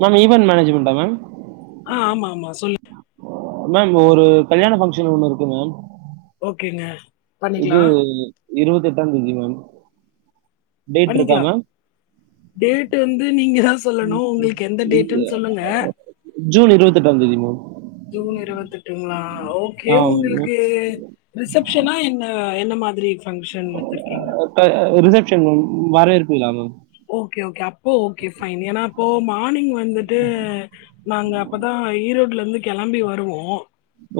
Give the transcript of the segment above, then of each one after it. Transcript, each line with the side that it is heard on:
right: Ma'am event மேனேஜ்மெண்டா ma'am
left: ஆ ஆமா ஆமா சொல்லு
right: மேம் ஒரு கல்யாண ஃபங்க்ஷன் ஒண்ணு இருக்கு மேம்
left: ஓகேங்க
right: இது
left: பண்ணிக்கலாம்
right: இருவத்த எட்டாம் தேதி மேம் டேட் இருக்கா
left: பண்ணிக்கலா
right: மேம்
left: டேட் வந்து நீங்க தா சொல்லணு உங்களுக்கு எந்த டேட்டுன்னு சொல்லுங்க
right: ஜூன் இருபத்தெட்டாம் தேதி மேம்
left: ஜூன் இருவத்தி எட்டுங்களா ஓகே
right: ஆ
left: உங்களுக்கு ரிசப்ஷனா என்ன என்ன மாதிரி இரு ஃபங்க்ஷன் வச்சிருக்கீங்க
right: வரவேற்பல மேம்
left: ஓகே ஓகே அப்போ ஓகே ஃபைன் ஏன்னா அப்போ மார்னிங் வந்துட்டு நாங்க அப்பதான் ஈரோடுல இருந்து கிளம்பி வருவோம்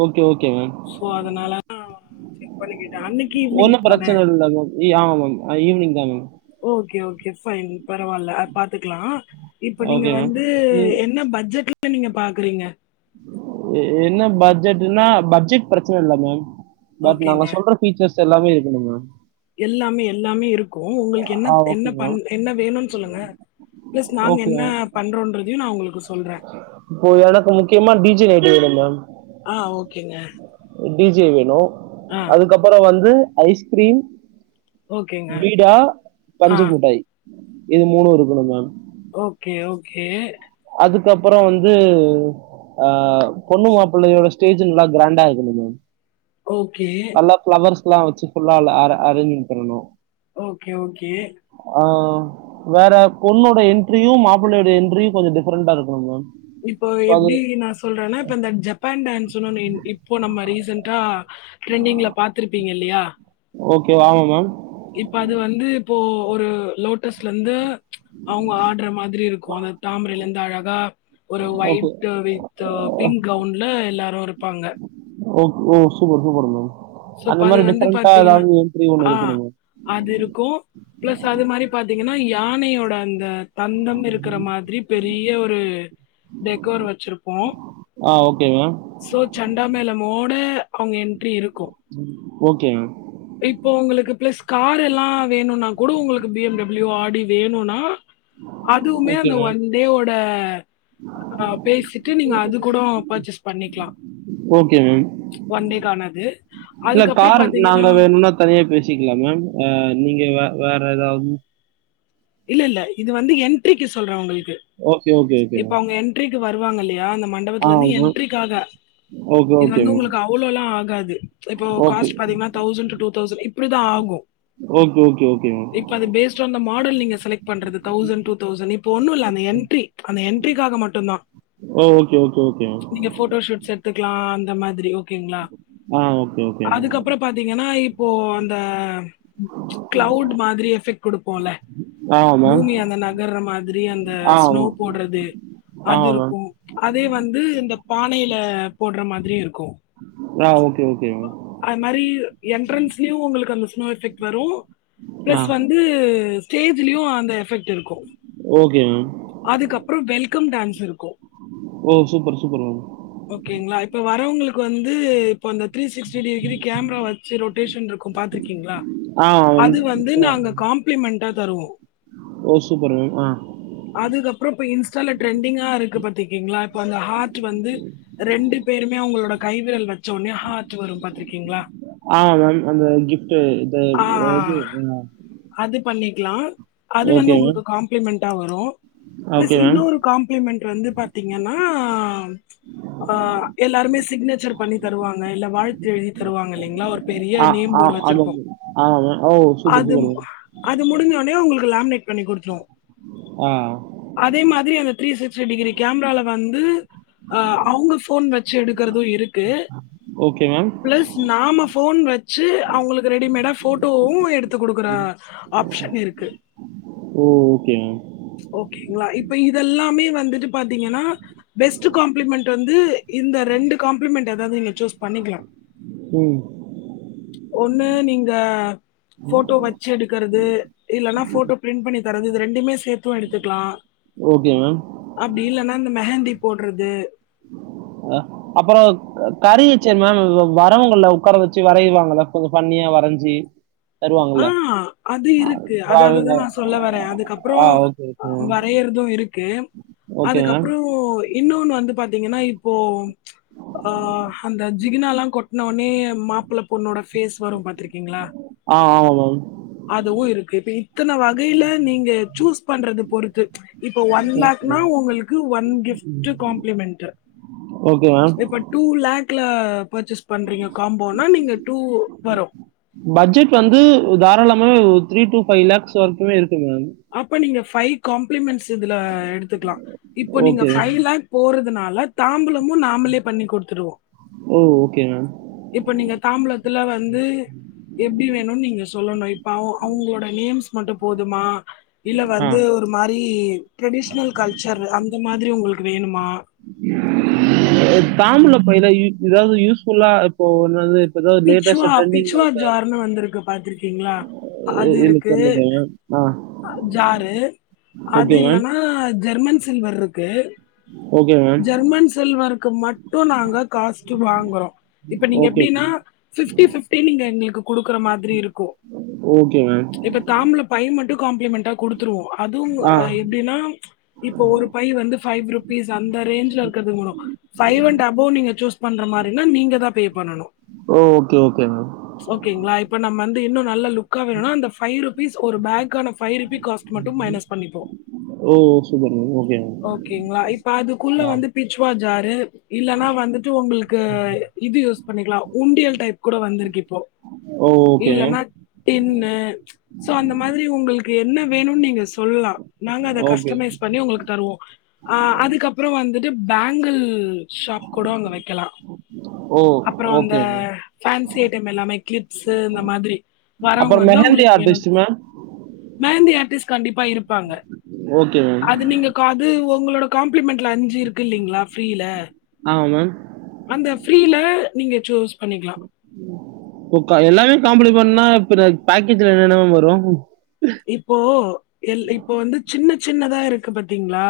right: ஓகே ஓகே
left: ஸோ அதனால செக் பண்ணிக்கிட்டேன் அன்னைக்கு ஈவினிங்
right: ஒன்னும் பிரச்சன இல்ல ஆமா ஈவினிங் தான் மேம்
left: ஓகே ஓகே ஃபைன் பரவால்ல பாத்துக்கலா இப்ப நீங்க
right: ஓகே மேம்
left: வந்து
right: நீ
left: என்ன பட்ஜெட்ல நீங்க பாக்குறீங்க
right: என்ன பட்ஜெட்ன்னா பட்ஜெட் பிரச்சன இல்ல மேம் பட்
left: ஓகேங்க
right: நாங்க சொல்ற ஃபீச்சர்ஸ் ச்செல்லாமே இருக்கணும் மேம்
left: எல்லாமே எல்லாமே இருக்கு உங்களுக்கு என்ன
right: ஆ
left: என்ன
right: ஓகே
left: பண்
right: மேம்
left: என்ன வேணுனு சொல்லுங்க ஃபிளஸ் நாங்க
right: ஓகே
left: என்ன
right: மேம்
left: பண்றோன்றதையு நா உங்களுக்
right: இப்போ எனக்கு முக்கியமா டீ ஜே லைட் வேணு மேம்
left: ஆஹ் ஓகேங்க
right: டி ஜே வேணு
left: ஆ
right: அதுக்கப்புறொ வந் து ஐஸ்கிரீம்
left: ஓகேங்க.
right: பீடா
left: ஆ
right: பஞ்சு முட்டாய் இது மூணு இருக்கணு மேம்
left: ஓகே ஓகே
right: அதுக்கப்பறொ வந்து ஆஹ் பொண்ணு மாப்பிள்ளையோட ஸ்டேஜ் நல்லா கிராண்டா இருக்கணும் மேம்
left: ஓகே
right: ஸ்லா வச்சு ஃபுல்லா அல அர அரேஜ்மெண்ட் பண்ணணு
left: ஓகே ஓகே
right: ஆ வேற பொண்ணோட என்ட்ரியு மாப்ளயோட என்ட்ரியு கொஞ்ச டிஃப்ரண்டா இருக்கணு மேம்
left: இப்போ
right: ஸோ அது
left: எப்டி நா சொல்றேன்னா இப்ப இந்த ஜப்பான் டான்ஸ் சொன்னனே இன் இப்போ நம்ம ரீசென்டா ட்ரெண்டிங்ல பாத்துருப்பீங்க இல்லயா
right: ஓகே வாமா மேம்
left: இப்ப அது வந்து இப்போ ஒரு லோட்டஸ்ல ருந்து அவங்க ஆடுற மாதிரி இருக்கு அந்த தாமரைல இருந்து அழகா ஒரு
right: ஓகே
left: ஒய்ட் வித் பிங்க் கவுன்ல எல்லாரு இருப்பாங்க
right: ஓக் ஓ சூப்பர் சூப்பர் மேம் அந்த
left: சுப் அது
right: மாதிரி
left: வந்து
right: டிஃப்ரெண்டா
left: பாத்தீங்கன்னா
right: ஏதாவது என்ட்ரி ஒன்று
left: ஆஹ்
right: இருக்கணும் மேம்
left: அது இருக்கு ஃபிளஸ் அது மாரி பாத்தீங்கன்னா யானையோட இந்த தந்தம் இருக்கிற மாதிரி பெரிய ஒரு டெக்கோர் வச்சிருப்போ
right: ஆ ஓகே மேம்
left: சோ சண்டாமேளமோட அவங்க என்ட்ரி இருக்கு
right: ஓகே மேம்
left: இப்போ உங்களுக்கு ஃபிளஸ் கார்ல்லா வேணும்னா கூடு உங்களுக்கு பி எம் டபிள்யூ ஆடி வேணுன்னா அதுவுமே
right: ஓகே
left: அந்த
right: மேம்
left: ஒன் டேவோட ஆஹ் பேசிட்டு நீங்க அது கூடவு பர்ச்சேஸ் பண்ணிக்லா
right: ஓகே மேம்.
left: ஒன் டேக்கானது
right: இல்ல
left: அதுக்கப்புறம்
right: கார்
left: பாத்தீங்கன்னா
right: நாங்க வேணும்னா தனியா பேசிக்கலாம் மேம் அஹ் நீங்க வே வேற எதாவ்து
left: இல்ல இல்ல இது வந்து என்ட்ரிக்கு சொல்றே ஒங்களுக்
right: ஓகே ஓகே ஓகே மேம்
left: வருவாங்க இல்லையா ந
right: ஆ
left: மண்டபத்துலந்து
right: மேம்.
left: என்ட்ரிக்காக
right: ஓகே,
left: இது
right: ஓகே
left: வந்து
right: மேம்.
left: உங்களுக்கு அவ்ளோலா ஆகாது இப்போ
right: ஓகே.
left: காஸ்ட் பாத்தீங்கன்னா தௌசண்ட் டு டூ தௌசண்ட் இப்டிதான் ஆகும்
right: ஓகே, ஓகே, ஓகே மேம்.
left: இப்ப அந்த பேஸ்ட் ஆன் த மாடல் நீங்க பண்றது தௌசண் டூ தௌசண் இப்போ ஒன்னுல்ல அந்த என்ட்ரி அந்த என்ட்ரிக்காக மட்டுந்தா
right: ஓ ஓகே, ஓகே, ஓகே மேம்.
left: நீங்க ஃபோட்டோ ஷூட்ஸ் எட்த்துக்லா இந்த மாதிரி ஓக்கேங்ளா
right: ஆ ஓகே, ஓகே மேம்.
left: அதுக்கப்புறோ பாத்தீங்கன்னா இப் ப்போ அந்த ச்ச் க்ளவுட் மாதிரி எஃபெக்ட் குடுப்போல
right: ஆ மேம்.
left: பூமி அந்த நகர்ற மாதிரி அந்த
right: ஆ
left: ஸ்னோ
right: மேம்.
left: போட்றது
right: ஆ மேம்.
left: அதுருக்கு அதே வந்து இந்த பானையில [unintelligible] போட்ற மாதிரி இருக்கு
right: அ ஓகே ஓகே மேம்
left: அதுமாரி என்ட்ரன்ஸ்லியு உங்குளுக்கு அந்த ஸ்னோ எஃபெக்ட் வரு
right: ஆ
left: ப்ளஸ் வந்து ஸ்டேஜ்லியு அந்த எஃபெக்ட் இருக்கு
right: ஓகே மேம்
left: அதுக்கப்றோ வெல்கம் டேன்ஸ் இருக்
right: ஓ சூப்பர் சூப்பர் மேம்
left: கு வந்து அந்த த்ரீ சிக்டி டிகிரி கேமரா வச்சு ரொட்டேஷன்டுருக்கு பாத்திருக்கீங்களா
right: ஆ மேம்.
left: அது வந்து
right: அ
left: நாங்க காம்ப்ளிமெண்டா தருவோ
right: ஓ சூப்பர் மேம் அ
left: அதுக்கப்புறோ இப்ப இன்ஸ்டால ட்ரெண்டிங்கா இருக்கு பாத்துருக்கீங்ளா இப்போ அந்த ஹார்ட்டு வந்து ரெண்டு பேருமே அவுங்களோட கைவிரல் வச்ச ஒன்னே ஹார்ட்டு வரு பாத்திருக்கீங்ளா
right: அ மேம் அந்த கிஃப்ட்டு இது
left: ஆ,
right: இது அ
left: க்லா அது வந்து உங்குளுக்கு காம்ப்ளிமெண் [unintelligible] நோ ப்ளஸ்
right: ஓகே மேம்.
left: இன்னொரு காம்ப்ளிமென்ட் வந்து பாதிங்கன்னா அ ச்ச் அஎல்லாருமே சிக்னேச்சர் பண்ணி தருவாங்க இல்ல வாழ்த்து எழுதி தருவாங்க இல்லிங்ளா ஒரு பெரிய
right: ஆ
left: நேம்
right: ஆ
left: போர்டு
right: ஆமாம்
left: வச்சிருப்போ
right: மேம். ஆமாம் மேம். ஓ! சூப்பர்,
left: அது
right: சூப்பர் மேம்.
left: அது முடிஞ்சொனே உங்கு லாமினேட் பண்ணி குடுத்ருவோ
right: ஆ.
left: அதே மாதிரி அந்த த்ரீ சிக்ஸ்டி டிகிரி கேம்ரால வந்து அ அவுங்க ஃபோன் வெச்சு எடுக்கறது இருக்கு
right: ஓகே மேம்.
left: ப்ளஸ் நாம ஃபோன் வச்சு அவுங்களுக்கு ரெடிமேடா போட்டோவு எடுத்து குடுக்கற ஆப்ஷன் இருக்கு
right: ஓ! Okay ma'am.
left: ஓகேங்களா இப்ப இதெல்லாமே வந்துட்டு பாத்தீங்கனா பெஸ்ட்டு காம்ப்ளிமெண்ட் வந்து இந்த ரெண்டு காம்ப்ளிமெண்ட் எதாது நீங்க ச்சூஸ் பண்ணிக்கலா
right: ம்.
left: ஒண்ணு நீங்க ஃபோட்டோ வச்சு எடுக்கறது இல்லன்னா ஃபோட்டோ ப்ரிண்ட் பண்ணி தரது இது ரெண்டுமே சேத் தும் எடுத்துக்கலா
right: ஓகே மேம்.
left: அப்டி இல்லனா இந்த மெஹந்திப் போடறது
right: அஹ் அப்புறம் கருவிச்சே மேம் வரவங்கள உக்கார வச்சு வரையவாங்கள கொஞ்ச ஃபண்ணியா வரஞ்சி
left: ஆஹ் அது இருக்கு அத
right: டிராவிங்க
left: அதுதான் நான் சொல்ல வரேன்
right: ஆ
left: அதுக்கப்புறம்
right: ஓகே, ஓகே மேம்.
left: வரையறதும் இருக்கு
right: ஓகே மேம்.
left: அதுக்கப்புறம் இன்னொன்னு வந்து பாத்தீங்கன்னா இப்போ ம்ச் ஆஹ் அந்த ஜிகுனாளா கொட்ன உனே மாப்பள்ள பொண்ணோட ஃபேஸ் வரும் பாத்திருக்கீங்களா
right: ஆ ஆமா மேம்.
left: அதுவு இருக்கு பி இத்தன வகையில நீங்க சூஸ் பண்றது பொறுத்து இப்போ ஒன்
right: ஓகே
left: லேக்னா
right: மேம்.
left: உங்களுக்கு one gift compliment
right: okay ma'am.
left: இப்ப டூ லேக் க்லா பர்ச்சேஸ் பண்றீங்க காம்போனா நீங்க டூ வரும்
right: தாராளமே த்ரீ டூ ஃபைவ் லேக்ஸ் வரைக்குமே இரு
left: அப்ப நீங்க இஃ பைவ் காப்ளிமெண்ட்ஸ் இதுல எடுத்துக்கலாம் இப்போ நீங்க
right: ஓகே மேம்.
left: ஃபைவ் லேக் போடறதுனால இதுல தாம்பூலமு நாமளே பண்ணி கொடுத்துடுவோம்
right: ஓ ஓகே மேம்
left: இப்ப நீங்க தாம்பளத்துல வந்து எப்டி வேணும்னு நீங்க சொல்லணும் இப்ப அவங்களோட நேம்ஸ் மட்டும் போதுமா இல்ல
right: ஆ.
left: வந்து ஒரு மாறி ட்ரெடிஷனல் கல்ச்சர் அந்த இந்த மாதிரி உங்களுக்கு வேணுமா
right: தாம்பூல பையில ஏதாவது யூஸ்புல்லா இப்போ என்னது ஏதாவது லேட்டஸ்டா
left: பிச்சுவா
right: ட்ரெண்டிங்ல
left: பிச்சுவா
right: இருக்க
left: ஜார்ன்னு வந்துருக்கு பாத்திருக்கீங்களா அது
right: எனக்கு
left: இருக்கு
right: தெரியலங்க மேம் ஆ
left: ஜாரு அது
right: ஓகே மேம்
left: இல்லன்னா ஜெர்மன் சில் வர் இருக்கு
right: ஓகே மேம்
left: ஜெர்மன் சில்வர் க்கு மட்டும் நாங்க காஸ்ட் வாங்குறோம் இப்ப நீங்க
right: ஓகே
left: எப்டினா
right: மேம்
left: பிஃப்டி பிஃப்டி நீங்க எங்களுக்கு குடுக்கற மாதிரி இருக்கும்
right: ஓகே மேம்
left: இப்ப தாம்பூல பை மட்டும் காம்ப்ளிமெண்டா குடுத்துருவோம் அதுவும்
right: ஆ
left: எப்டின்னா இப்போ ஒரு பை வந்து ஃபைவ் ருபீஸ் அந்த ரேஞ்ச்ல இருக்றது வரும் பைவ் அண்ட் அபோவ் நீங்க சூஸ் பண்ற மாதிரினா நீங்க தான் பே பண்ணணும்
right: ஓ ஓகே ஓகே மேம்
left: ஓகேங்களா இப்ப நம்ம வந்து இன்னும் நல்லா லுக் க்கா வேணுனா அந்த ஃபைவ் ருப் பீஸ் ஒரு பேக்கான ஃபைவ் ருபீ காஸ்ட் மட்டும் மைனஸ் பண்ணிப்போம்
right: ஓ சூப்பர் மேம் ஓகே மேம்
left: ஓகேங்களா இப் அதுகுள்ள
right: ஆ
left: வந்து பிச்சுவா ஜாரு இல்லன்னா வந்துட்டு உங்களுக்கு இது யூஸ் பண்ணிக்கலாம் உண்டியல் டைப் கூட வந்திருக்கு இப்போ
right: ஓ ஓகே மேம்
left: இல்னா டின்னு சோ அந்த மாதிரி உங்களுக்கு என்ன வேணும்னு நீங்க சொல்லலாம் நாங்க அத
right: ஓகே
left: கஸ்டமைஸ் பண்ணி உங்களுக்கு தருவோம் ஆஹ் அது க்கப்புறம் வந்துட்டு பேங்கிள் ஷாப் கூட அங்க வெக்கலாம்
right: ஓ
left: அப்புறம் அந்த
right: ஓகே மேம்
left: பேன்சி சி ஐட்டம் எல்லாமே கிளிப்ஸ்ஸு இந்த மாதிரி வரவங்க
right: அப்புறம்
left: வந்து
right: மெஹந்தி
left: அவங்களுக்கு வேணும்.
right: ஆர்ட்டிஸ்ட்டு மேம்
left: மெஹந்தி ஆர்ட்டிஸ்ட் கண்டிப்பா இருப்பாங்க
right: ஓகே மேம்
left: அது நீங்க காது ஓ உங்களோட காம் ளிமெண்ட்ல அஞ்சு இருக்கு இல்லைங்களா ஃப்ரீல
right: ஆமாம் மேம்
left: அந்த ஃப்ரீல நீங்க சூஸ் பண்ணிக்கலாம்
right: ஓ கா எல்லாமே காம்பிளிமெண்ட் பண்ணா அப்புறம் பேக்கேஜ்ல என்னென்ன மேம் வரும்
left: இப்போ எ இப்போ வந்து சின்ன சின்னதா இருக்கு பாத்தீங்களா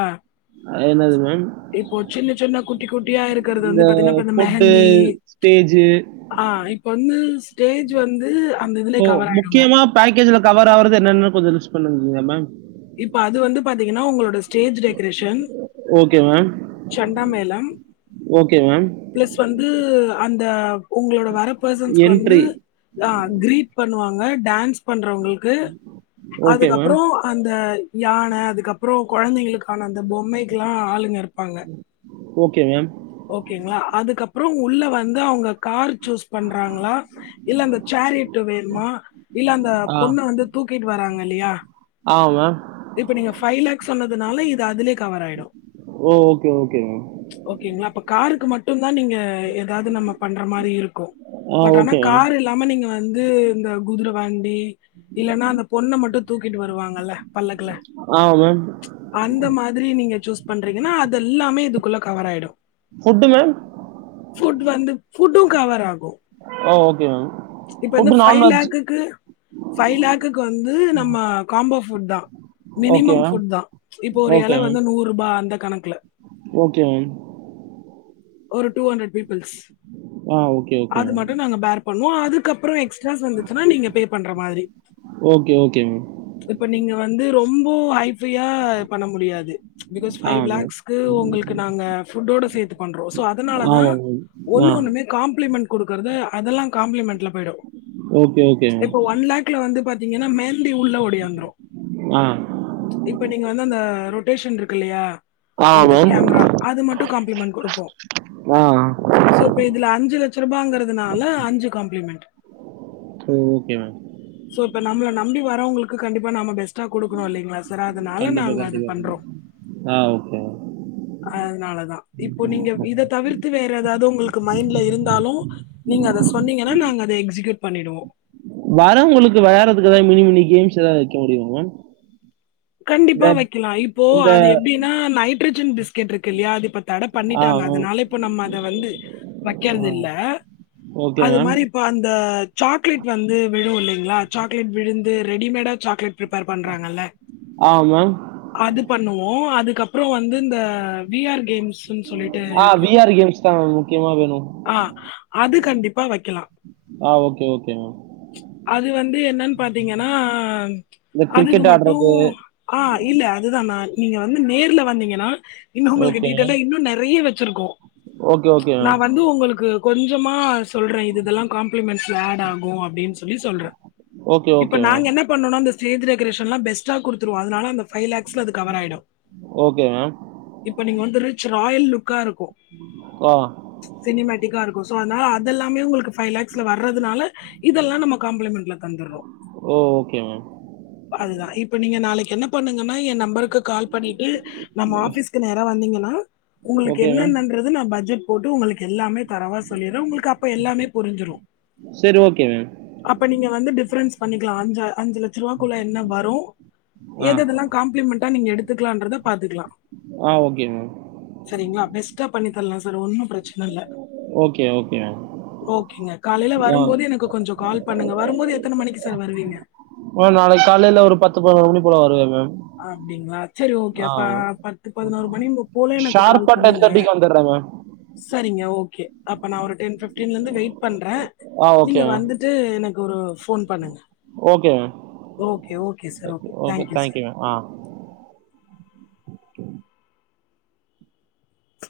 right: அ என்னது மேம்
left: இப்ப சின்ன சின்ன குத் டிக்கு [unintelligible] இருக்கிறது
right: இந்த
left: வந்து பாத்தீன்னா
right: ஃபுட்டு
left: மெஹந்தி
right: ஸ்டேஜு
left: ஆஹ் இப்ப வந்து ஸ்டேஜ் வந்து அந்த இதுல கவர் ஆயிடுங்க
right: முக்கியமா பக்கேஜ்ல கவர் ஆகுறது என்னென்னு கொஞ்ச லூஸ் பண்ணிருந்தீங்க மேம்
left: இப்ப அது வந்து பாத்தீங்கன்னா உங்களோட ஸ்டேஜ் டெக்கரேஷன்
right: ஓகே மேம்.
left: ஷண்டா மேளம்
right: ஓகே மேம்.
left: பிளஸ் வந்து அந்த உங்களோட வர பர்சன்ஸ்கு வந்து
right: என்ட்ரி.
left: கிரீட் பண்ணுவாங்க ங்க டான்ஸ் பண்றவங்களுக்கு
right: ஓகே மேம்.
left: அதுக்கப்புறம் அ யானை அதுக்கப்புறம் அப்புறம் குழந்தைங்களுக்கான அந்த பொம்மைக்கெலாம் ஆளுங்க வாங்க
right: ஓகே மேம்
left: ஓகேங்களா அதுக்கப்புறம் உள்ளே வந்து அவங்க கார் சூஸ் பண்றாங்களா இல்ல அந்த சேரட்டு வேணுமா இல்ல அந்த
right: ஆ.
left: பொண்ணு வந்து தூக்கிட்டு வராங்க அப்டியா
right: ஆ மேம்
left: இப்ப நீங்க ஃபைவ் லேக்ஸ் சொன்னதுனாலே இது அதுலே கவர் ஆயிடும்
right: ஓ! Okay, okay ma'am.
left: ஓகேங்களா அப்ப கார் மட்டும் நீங்க ஏதாவது நம்ம பண்ற மாதிரி இருக்கும்
right: ஆ
left: பட் ஆனா
right: ஓகே மேம்.
left: கார் இல்லாம நீங்க வந்து இந்த குதிரை வண்டி இல்லேன்னா அந்த பொண்ண மட்டும் தூக்கிட்டு வருவாங்கல்ல பல்லக்குசூஸ் பணல
right: ஆ மேம்.
left: அந்த மாதிரி நீங்க பண்றீங்கன்னா அது எல்லாமே இதுக்குள்ளே கவர் ஆயிடும்
right: ஃபுட்டு மேம்?
left: புட் வந்து புட்டும் கவர் ஆகும்
right: ஆ [unintelligible]
left: இப்ப வந்து ஃபைவ் லேக்குக்கு ஃபைவ் லேக்குக்கு வந்து நம்ம காம்போ ஃபுட்தா
right: ஓகே
left: மினிமம்
right: மேம்.
left: ஃபுட் தான் இப்போ ஒரு
right: ஓகே
left: இல
right: மேம்.
left: வந்து நூரு பா அந்த கணக்கில்
right: ஓகே மேம்
left: ஒரு டூ ஹண்ட்ரட் ஸ்
right: ஆ ஓகே, ஓகே
left: அது
right: மேம்.
left: மட்டும் நாங்க பேர பண்ணுவோம் அதுக்கு அப்புறம் எக்ஸ்ட் வந்துச்சுன்னா நீங்க பே பண்ற மாதிரி
right: ஓகே, ஓகே மேம்.
left: இப்ப நீங்க வந்து ரொம் ரொம்ப ஆ பண்ண முடியாது பிகாஸ் ஃபை
right: ஆ மேம்.
left: லேக்ஸ்க்கு உங்களுக்கு நாங்க ஃபுட்டோட சேத்து பண்றோம் சோ அதனால
right: ஆமா
left: தான்
right: மேம்.
left: ஒண்ணு
right: ஆ.
left: ஒண்ணுமே காம்ப்ளிமெண்ட் கொடுக்குறது அதெல்லாம் காம்ப்ளிமெண்ட்ல போயிடும்
right: ஓகே, ஓகே மேம்.
left: இப்போ ஒன் லேக்ல வந்து பாத்தீங்கன்னா மேந்தி உள்ளே உடையாங்க
right: ஆ.
left: இப்ப நீங்க வந்து அந்த ரொட்டேஷன் இருக்கு இல்லயா
right: ஆ
left: அந்த
right: மேம்.
left: கேமரா அது மட்டு காம்ப்ளிமெண்ட் குடுப்
right: ஆ.
left: சோ இப்ப இதுல அஞ்சு லெச்ச ருபாங்கிறதுனால அஞ்சு காம்ப்ளிமெண்ட்
right: சொ ஓகே மேம்
left: இப்ப நம்ள நம்பி வரவ்ங்களுக்கு கண்டிப்பா நாம பெஸ்டா குடுக்கணு இல்லைங்ளா சா சார் அதுனால
right: கண்டிப்பா
left: நாங்க அது
right: கண்டிப்பா
left: பண்றோ
right: மேம் ஆ ஓகே மேம்.
left: அதுனாலதா இப் ப்போ நீங்க இத தவிர்த்து வே ற எதாவது உங்களுக்கு மைண்ட்ல இருந்தாலு நீங்க அத சொன்னீங்கனா நாங்க அத எக்ஸுயூட் பண்ணிடுவோ
right: வரவ்ங்களுக்கு வெளாட்றதுக்குதா மினி மினி கேம்ஸ் எதாது வெக்க முடியுமா மேம் இந்த
left: கண்டிப்பா வக்கெலா இப்போ
right: இந்த
left: அது எப்டினா நைட் ரஜன் பிஸ்கட் இருக்குல்லயா அத இப்ப தட
right: ஆ
left: பண்ணிட்டாங்க
right: மேம்
left: அதனால இப்ப நம்ம அத வந்து
right: ஆ
left: வைக்கற்தில்ல
right: ஓகே
left: அது
right: மேம்
left: மாரி இப்ப அந்த சாக்லேட் வந்து விழு இல்லைங்ளா சாக்லேட் விழுந்து ரெடிமேடா சாக்லேட் ப்ரிப்பேர் பண்றாங்கல்ல
right: ஆ மேம்
left: அது பண்ணுவோ அதுக்கப்ற வந்து இந்த வி ஆர் கேம்ஸ் ஸுன் சொல்லிட்டு
right: ஆ
left: இருக்கு
right: விஆர் கேம்ஸ் தான் மேம் முக்கியமாக வேணும்
left: ஆஹ் அது கண்டிப்பா வக்கெலா
right: ஆ ஓகே ஓகே மேம்
left: அது வந்து என்னன் பாத்தீங்கனா
right: இந்த
left: அதுக்கு
right: கிரிக்கெட்
left: மட் ஓ
right: ஆடுறது
left: ஆஹ் இல்ல அதுதா நா நீங்க வந்து நேர்ல வந்தீங்கனா இன்னு உங்களுக்கு
right: ஓகே மேம்
left: டீட்டெய்லா இன்னு நெறைய வச்சிருக்கோ
right: ஓகே ஓகே
left: நா
right: மேம்
left: வந்து உங்களுக்கு கொஞ்சமா சொல்றே இது இதெல்லா காப்ளிமெண்ட்ஸ்ல ஆட் ஆகு அப்டின் சொல்லி சொல்ற
right: ஓகே
left: இப்ப
right: ஓகே மேம்
left: நாங்க என்ன பண்ணுனா இந்த ஸ்டேஜ் டெக்ரேசன்லா பெஸ்ட் ட்டா குடுத்துருவோ அதுனால அந்த ஃபை லாக்ஸ்ல அது கவர் ஆய்டு
right: ஓகே மேம்
left: இப்ப நீங்க வந்து ரிச் ராயல் லுக் காருக் கு
right: ஆ
left: சினிமேட்டிக்கா இருக் கு சோ அதுனால அதெல்லாமே உங்களுக்கு ஃபை லாக்ஸ்ல வர்றதுனால இதெல்லா நம்ம காம்ளிமெண்ட்ல தந்துர்றோ
right: ஓ ஓகே மேம்
left: அதுதா இப் இப்போ நீங்க நாளைக்கு என்ன பண்ணுங்கன்னா எ நம்பருக்கு கால் பண்ணிட்டு நம்ம ஆபிஸ்கு நேரா வந்தீங்கன்னா உங்களுக்கு
right: ஓகே மேம்
left: என்னனன்றது நா பட்ஜெட் போட்டு உங்களுக்கு எல்லாமே தரவா சொல்லிற உங்களுக்கு அப்ப எல்லாமே புரிஞ்சிரு
right: சரி ஓகே மேம்
left: அப்ப நீங்க வந்து டிஃப்ரன்ஸ் பண்ணிக்லா அஞ்ச அஞ்சு லட்சரூவாக்குள்ள என்ன வரு
right: ஆ
left: எதெதெல்லா காம்ப்ளிமெண்டா நீங்க எடுத்துக்கலான்றத பாத்துக்லா
right: ஆ ஓகே மேம்
left: சரிங்களா பெஸ்டா பண்ணி ல்லா சர் ஒன்னு ப்ரச்சன இல்ல
right: ஓகே ஓகே மேம்
left: ஓகேங்க காலைல
right: ஆ
left: வரும்போது எனக்கு கொஞ்சோ கால் பண்ணுங்க வரும்போது எத்தன மணிக்கு சார் வருவீங்க
right: ஆ நாளைக்கு காலைல ஒரு பத்து பதுணோரு மணி போல வருவ மேம்
left: அப்டிங்ளா சேரி ஓகே
right: ஆ
left: அப்ப பத்து பதினோரு மணி போல எனக்கு கால்
right: ஷார்ப்பா டென்
left: பண்ணுங்க
right: தேர்ட்டிக்கு வந்துடுறேன் மேம்
left: சரிங்க ஓகே அப்ப நா ஒரு டென் பிப்டீன்ல இருந்து வெய்ட் பண்ற
right: ஆ ஓகே
left: நீங்க
right: மேம்
left: வந்துட்டு எனக் ஒரு ஃபோன் பண்ணுங்க
right: okay ma'am
left: okay okay sir okay thank you sir
right: thank you ma'am ah